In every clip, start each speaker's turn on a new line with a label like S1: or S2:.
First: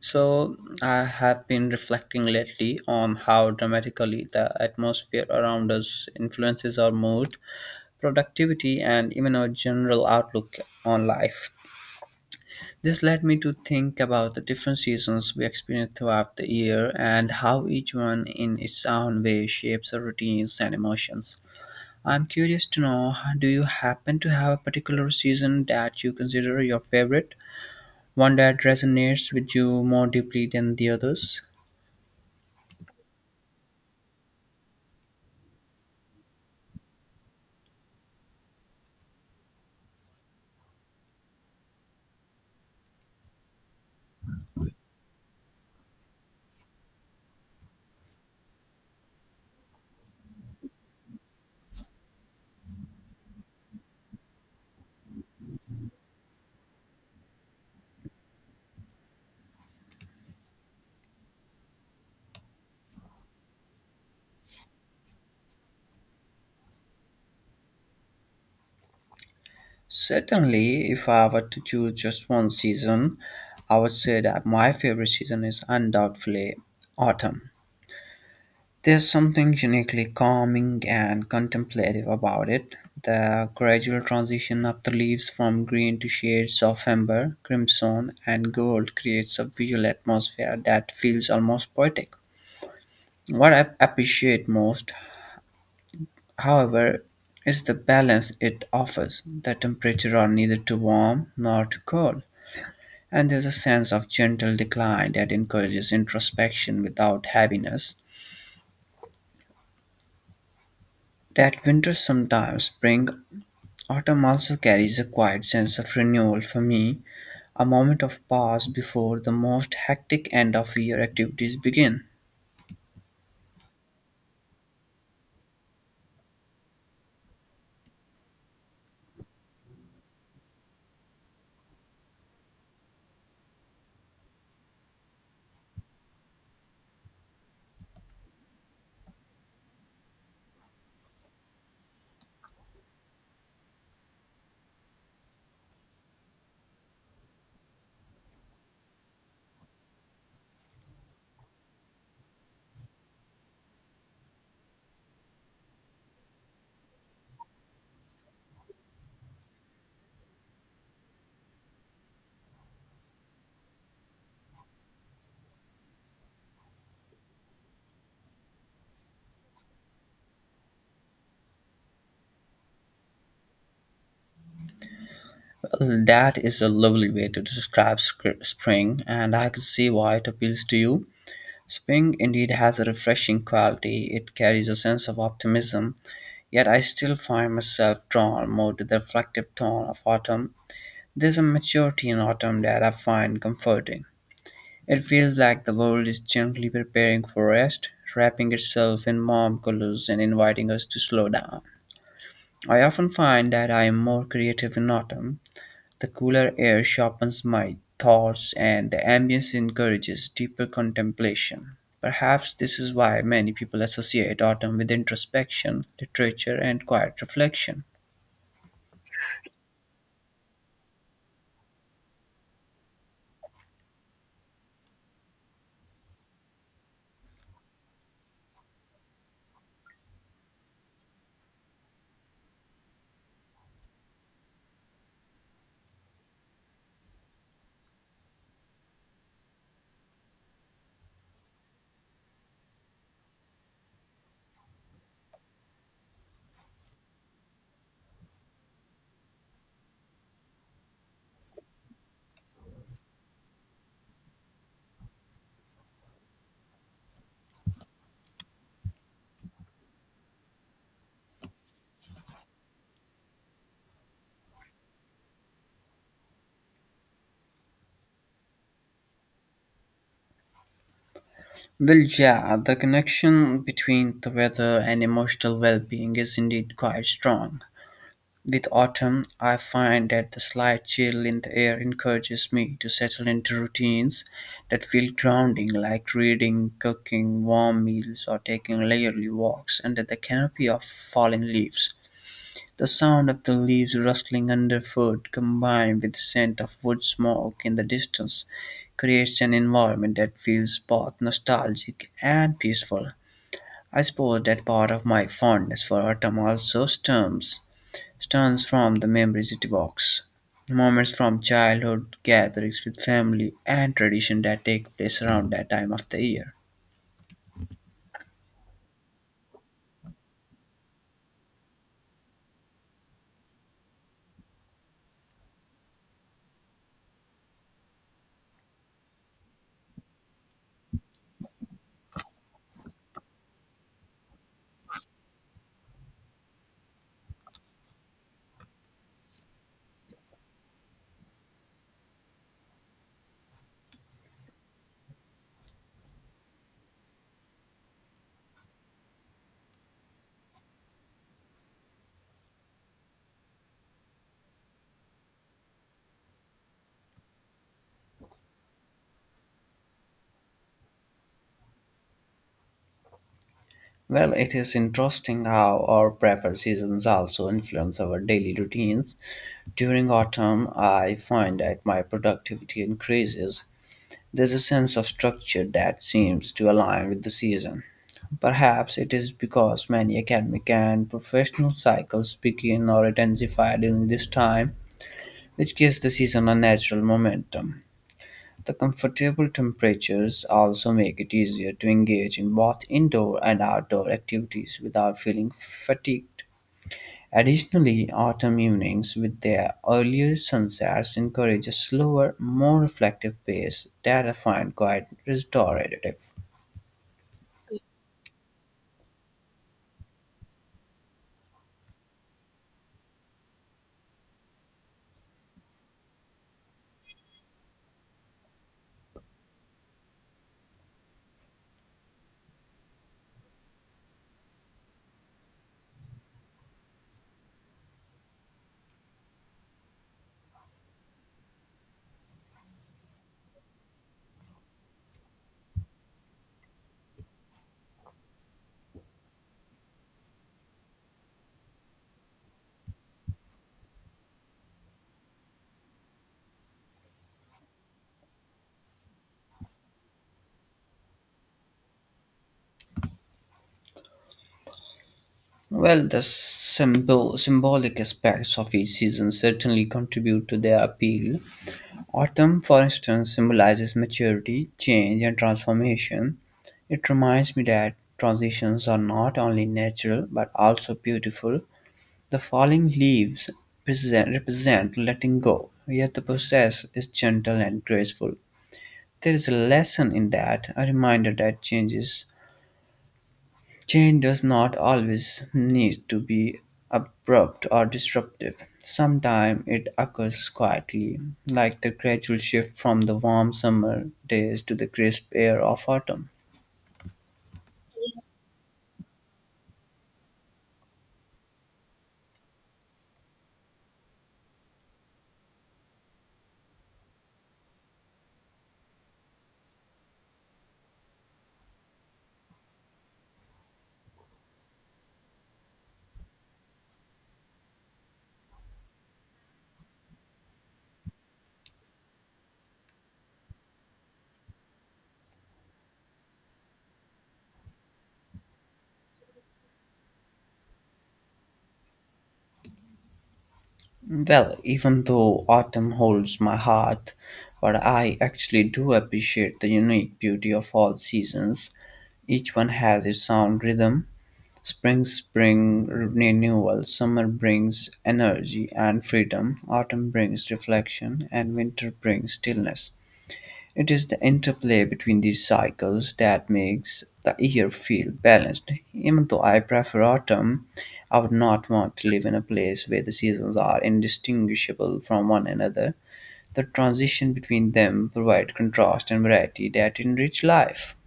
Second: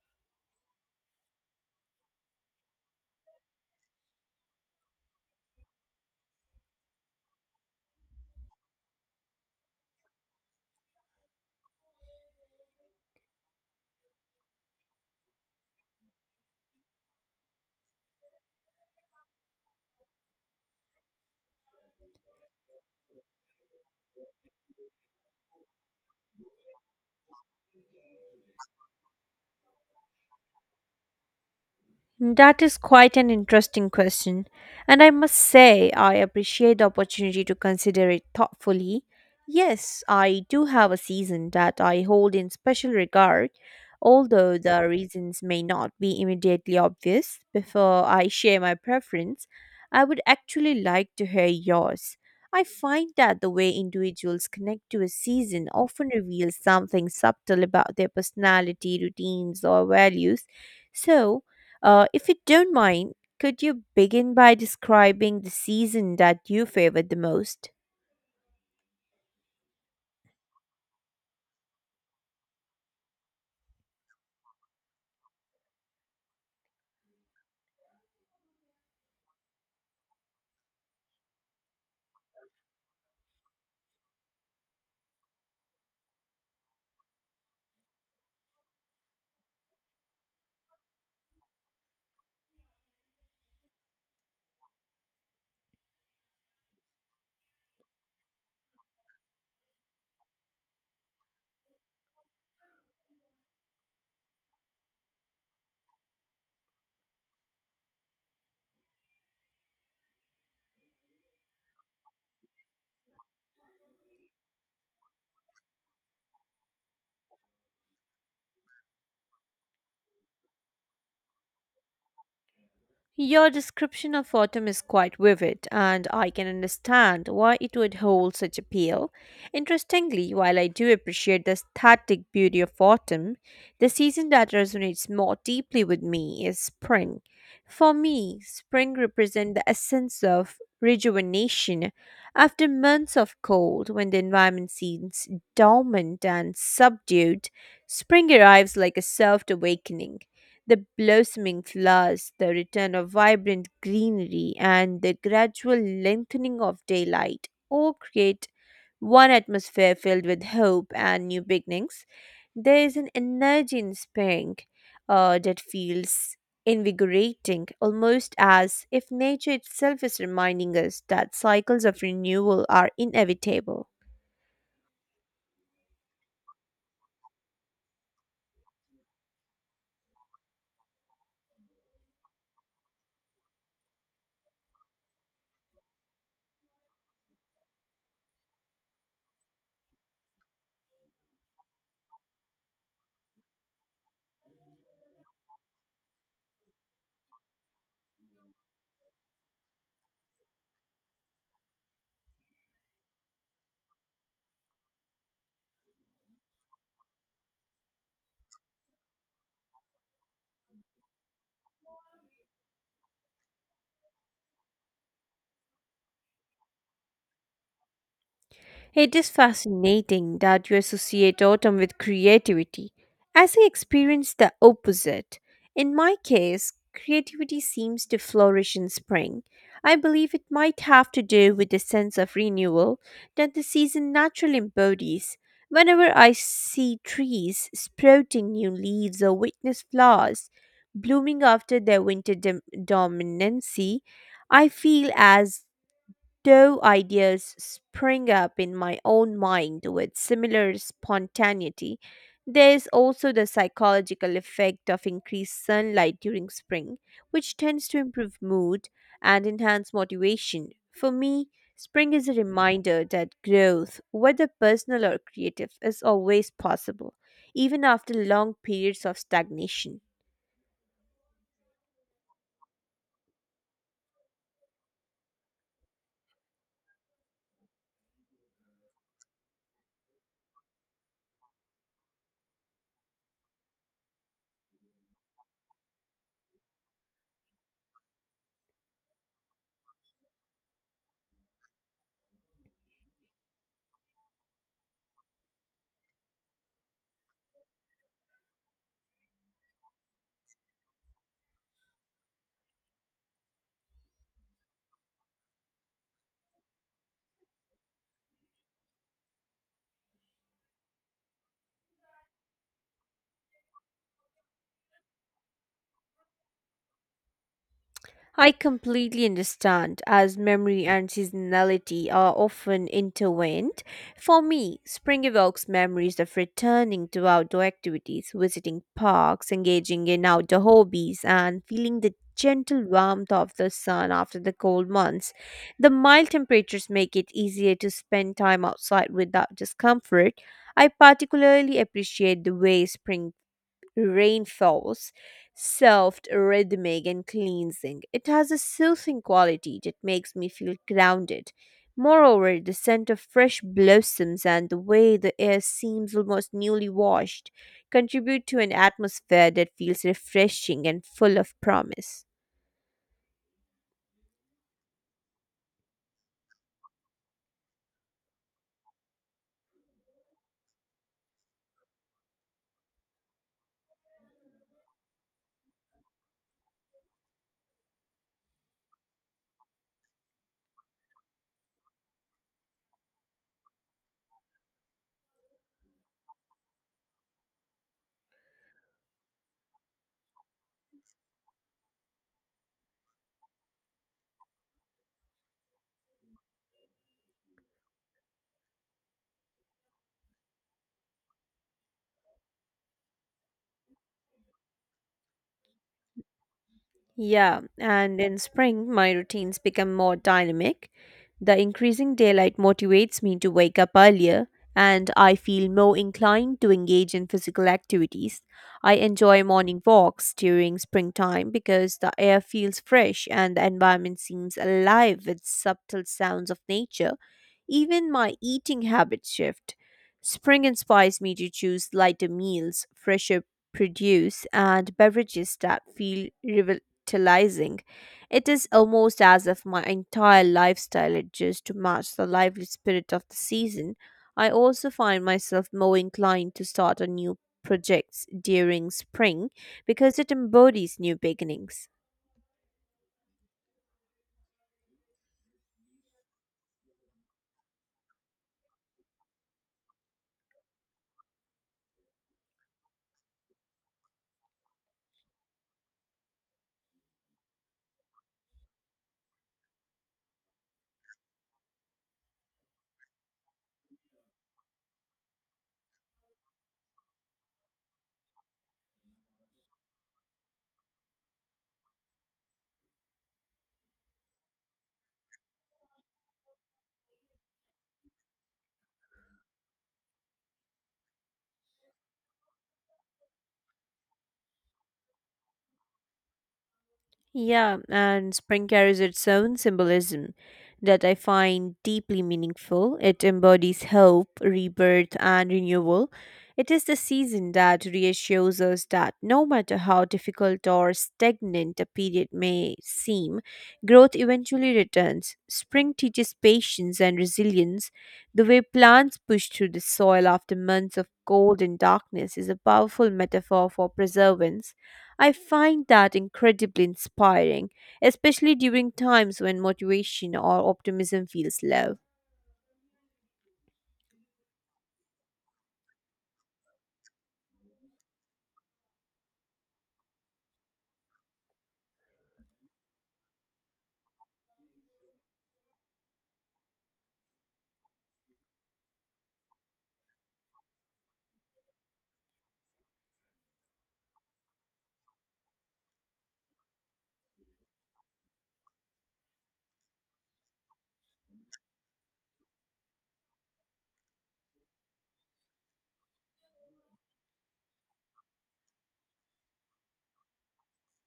S1: So, I have been reflecting lately on how dramatically the atmosphere around us influences our mood, productivity, and even our general outlook on life. This led me to think about the different seasons we experience throughout the year and how each one, in its own way, shapes our routines and emotions. I'm curious to know, do you happen to have a particular season that you consider your favorite? One that resonates with you more deeply than the others?
S2: That is quite an interesting question, and I must say I appreciate the opportunity to consider it thoughtfully. Yes, I do have a season that I hold in special regard, although the reasons may not be immediately obvious. Before I share my preference, I would actually like to hear yours. I find that the way individuals connect to a season often reveals something subtle about their personality, routines, or values. So, if you don't mind, could you begin by describing the season that you favored the most?
S1: Certainly, if I were to choose just one season, I would say that my favorite season is undoubtedly autumn. There's something uniquely calming and contemplative about it. The gradual transition of the leaves from green to shades of amber, crimson, and gold creates a visual atmosphere that feels almost poetic. What I appreciate most, however, is the balance it offers. The temperature are neither too warm nor too cold, and there's a sense of gentle decline that encourages introspection without heaviness. That winters sometimes bring, autumn also carries a quiet sense of renewal for me, a moment of pause before the most hectic end of year activities begin.
S2: Your description of autumn is quite vivid, and I can understand why it would hold such appeal. Interestingly, while I do appreciate the static beauty of autumn, the season that resonates more deeply with me is spring. For me, spring represents the essence of rejuvenation after months of cold when the environment seems dormant and subdued. Spring arrives like a soft awakening, the blossoming flowers, the return of vibrant greenery, and the gradual lengthening of daylight all create one atmosphere filled with hope and new beginnings. There is an energy in spring that feels invigorating, almost as if nature itself is reminding us that cycles of renewal are inevitable.
S1: Well, that is a lovely way to describe spring, and I can see why it appeals to you. Spring indeed has a refreshing quality. It carries a sense of optimism, yet I still find myself drawn more to the reflective tone of autumn. There's a maturity in autumn that I find comforting. It feels like the world is gently preparing for rest, wrapping itself in warm colors and inviting us to slow down. I often find that I am more creative in autumn. The cooler air sharpens my thoughts and the ambience encourages deeper contemplation. Perhaps this is why many people associate autumn with introspection, literature, and quiet reflection.
S2: It is fascinating that you associate autumn with creativity. As I experience the opposite, in my case, creativity seems to flourish in spring. I believe it might have to do with the sense of renewal that the season naturally embodies. Whenever I see trees sprouting new leaves or witness flowers blooming after their dominancy, I feel as though ideas spring up in my own mind with similar spontaneity. There is also the psychological effect of increased sunlight during spring, which tends to improve mood and enhance motivation. For me, spring is a reminder that growth, whether personal or creative, is always possible, even after long periods of stagnation.
S1: Well, yeah, the connection between the weather and emotional well being is indeed quite strong. With autumn, I find that the slight chill in the air encourages me to settle into routines that feel grounding, like reading, cooking warm meals, or taking leisurely walks under the canopy of falling leaves. The sound of the leaves rustling underfoot, combined with the scent of wood smoke in the distance, creates an environment that feels both nostalgic and peaceful. I suppose that part of my fondness for autumn also stems from the memories it evokes. Moments from childhood gatherings with family and tradition that take place around that time of the year.
S2: I completely understand, as memory and seasonality are often intertwined. For me, spring evokes memories of returning to outdoor activities, visiting parks, engaging in outdoor hobbies, and feeling the gentle warmth of the sun after the cold months. The mild temperatures make it easier to spend time outside without discomfort. I particularly appreciate the way spring rainfalls, soft, rhythmic, and cleansing. It has a soothing quality that makes me feel grounded. Moreover, the scent of fresh blossoms and the way the air seems almost newly washed contribute to an atmosphere that feels refreshing and full of promise.
S1: Well, it is interesting how our preferred seasons also influence our daily routines. During autumn, I find that my productivity increases. There's a sense of structure that seems to align with the season. Perhaps it is because many academic and professional cycles begin or intensify during this time, which gives the season a natural momentum. The comfortable temperatures also make it easier to engage in both indoor and outdoor activities without feeling fatigued. Additionally, autumn evenings with their earlier sunsets encourage a slower, more reflective pace that I find quite restorative.
S2: Yeah, and in spring, my routines become more dynamic. The increasing daylight motivates me to wake up earlier, and I feel more inclined to engage in physical activities. I enjoy morning walks during springtime because the air feels fresh and the environment seems alive with subtle sounds of nature. Even my eating habits shift. Spring inspires me to choose lighter meals, fresher produce, and beverages that feel tantalizing. It is almost as if my entire lifestyle adjusts to match the lively spirit of the season. I also find myself more inclined to start a new projects during spring because it embodies new beginnings.
S1: Well, symbolic aspects of each season certainly contribute to their appeal. Autumn, for instance, symbolizes maturity, change, and transformation. It reminds me that transitions are not only natural but also beautiful. The falling leaves represent letting go, yet the process is gentle and graceful. There is a lesson in that, a reminder that change does not always need to be abrupt or disruptive. Sometimes it occurs quietly, like the gradual shift from the warm summer days to the crisp air of autumn.
S2: Yeah, and spring carries its own symbolism that I find deeply meaningful. It embodies hope, rebirth, and renewal. It is the season that reassures us that no matter how difficult or stagnant a period may seem, growth eventually returns. Spring teaches patience and resilience. The way plants push through the soil after months of cold and darkness is a powerful metaphor for perseverance. I find that incredibly inspiring, especially during times when motivation or optimism feels low.
S1: Well, even though autumn holds my heart, but I actually do appreciate the unique beauty of all seasons. Each one has its own rhythm. Spring, renewal. Summer brings energy and freedom. Autumn brings reflection, and winter brings stillness. It is the interplay between these cycles that makes the year feel balanced. Even though I prefer autumn, I would not want to live in a place where the seasons are indistinguishable from one another. The transition between them provide contrast and variety that enrich life.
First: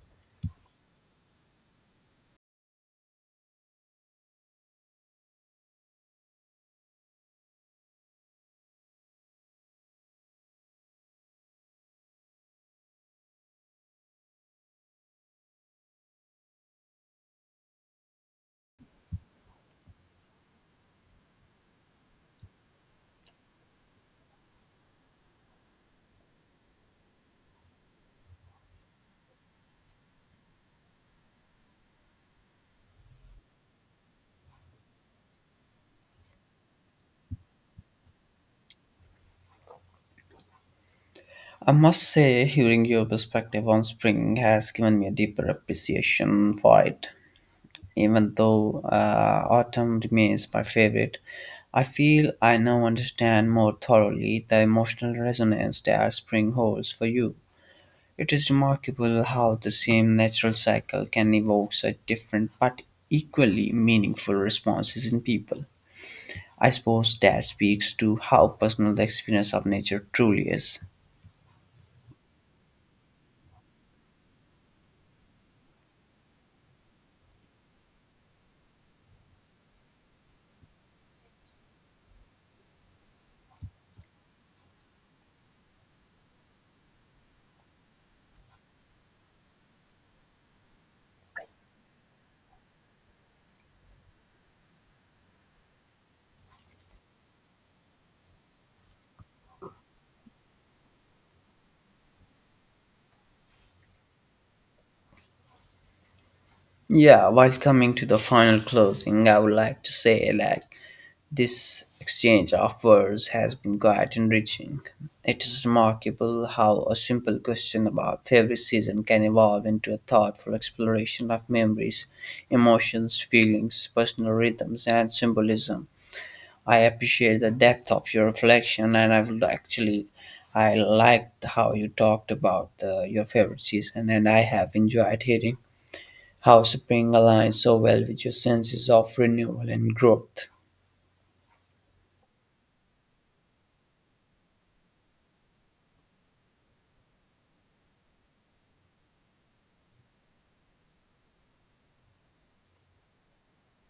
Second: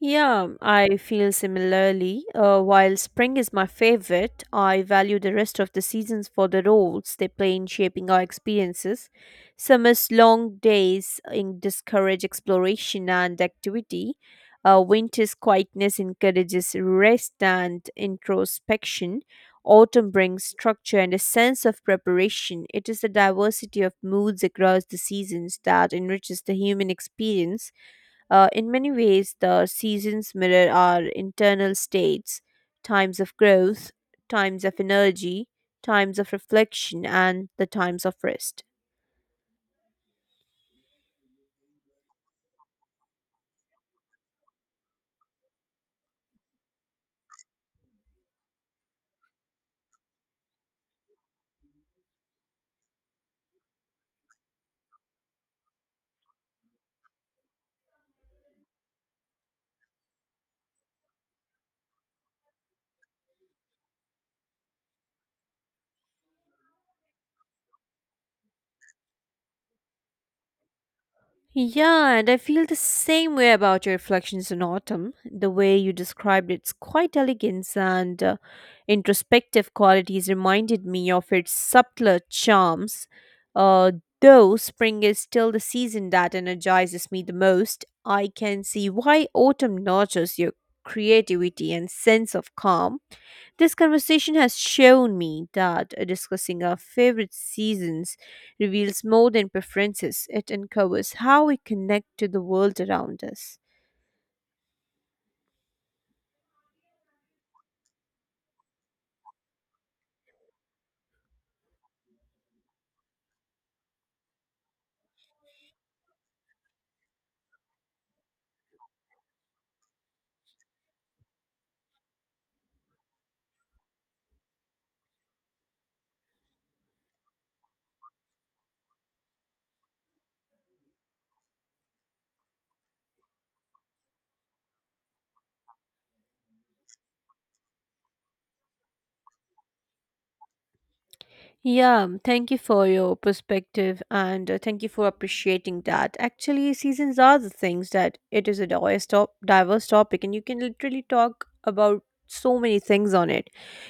S2: Yeah, I feel similarly. While spring is my favorite, I value the rest of the seasons for the roles they play in shaping our experiences. Summer's long days in discourage exploration and activity. Winter's quietness encourages rest and introspection. Autumn brings structure and a sense of preparation. It is the diversity of moods across the seasons that enriches the human experience. In many ways, the seasons mirror our internal states, times of growth, times of energy, times of reflection, and the times of rest.
S1: I must say, hearing your perspective on spring has given me a deeper appreciation for it. Even though autumn remains my favorite, I feel I now understand more thoroughly the emotional resonance that spring holds for you. It is remarkable how the same natural cycle can evoke such different but equally meaningful responses in people. I suppose that speaks to how personal the experience of nature truly is.
S2: Yeah, and I feel the same way about your reflections on autumn. The way you described its quite elegance and introspective qualities reminded me of its subtler charms. Uh, though spring is still the season that energizes me the most, I can see why autumn nurtures your creativity and sense of calm. This conversation has shown me that discussing our favorite seasons reveals more than preferences, it uncovers how we connect to the world around us.
S1: Yeah, while coming to the final closing, I would like to say that this exchange of words has been quite enriching. It is remarkable how a simple question about favorite season can evolve into a thoughtful exploration of memories, emotions, feelings, personal rhythms, and symbolism. I appreciate the depth of your reflection, and I liked how you talked about your favorite season, and I have enjoyed hearing how spring aligns so well with your senses of renewal and growth.
S2: Yeah. Thank you for your perspective, and thank you for appreciating that. Actually, seasons are the things that it is a diverse topic, and you can literally talk about so many things on it.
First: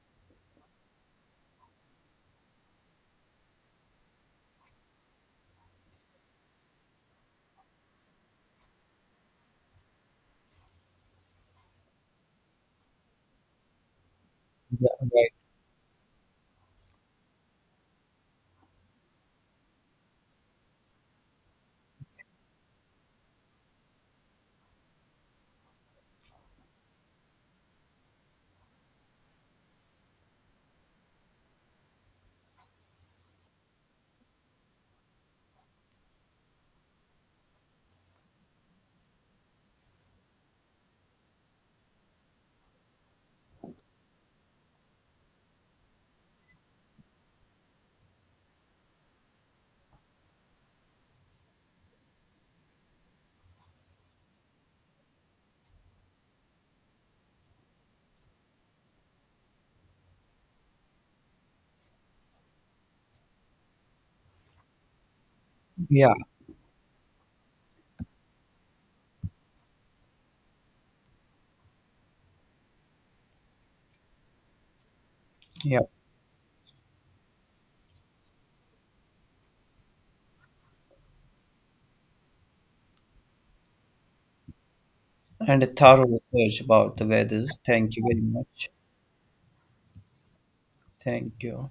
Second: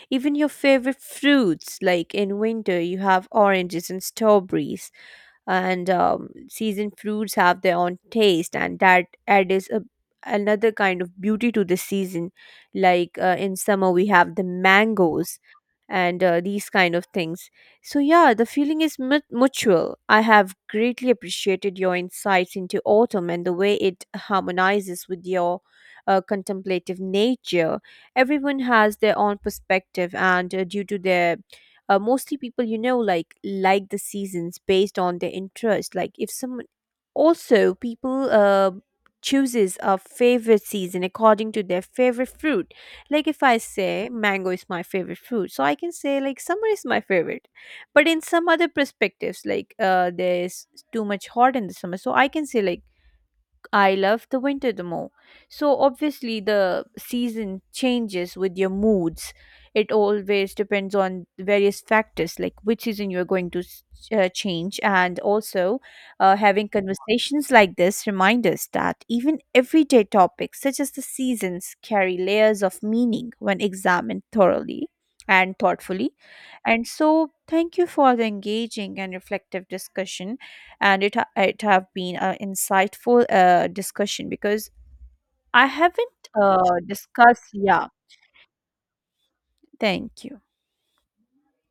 S2: Even your favorite fruits, like in winter, you have oranges and strawberries, and seasoned fruits have their own taste, and that adds another kind of beauty to the season, like in summer we have the
S1: Yeah,
S2: mangoes, and these kind of things. So yeah, the feeling is mutual. I have greatly appreciated your insights into autumn and the way it harmonizes with your contemplative nature. Everyone has their own perspective, and due to their mostly people, you know, like the seasons based on their interest, like if someone, also people chooses a favorite season according to their favorite fruit. Like if I say mango is my favorite fruit, so I can say like summer is my favorite, but in some other perspectives, like there's too much hot in the summer, so I can say like I love the winter the more. So obviously the season changes with your moods. It always depends on various factors, like which season you're going to change, and also
S1: yeah,
S2: having conversations like this remind us that even everyday topics such as the seasons carry layers of meaning when examined thoroughly and
S1: yeah.
S2: thoughtfully. And so, thank you for the engaging and reflective discussion. And it it have been an insightful discussion, because
S1: And a
S2: I
S1: thorough
S2: haven't
S1: research about the
S2: discussed.
S1: weathers.
S2: Yeah,
S1: Thank you very much.
S2: thank you.
S1: Thank you.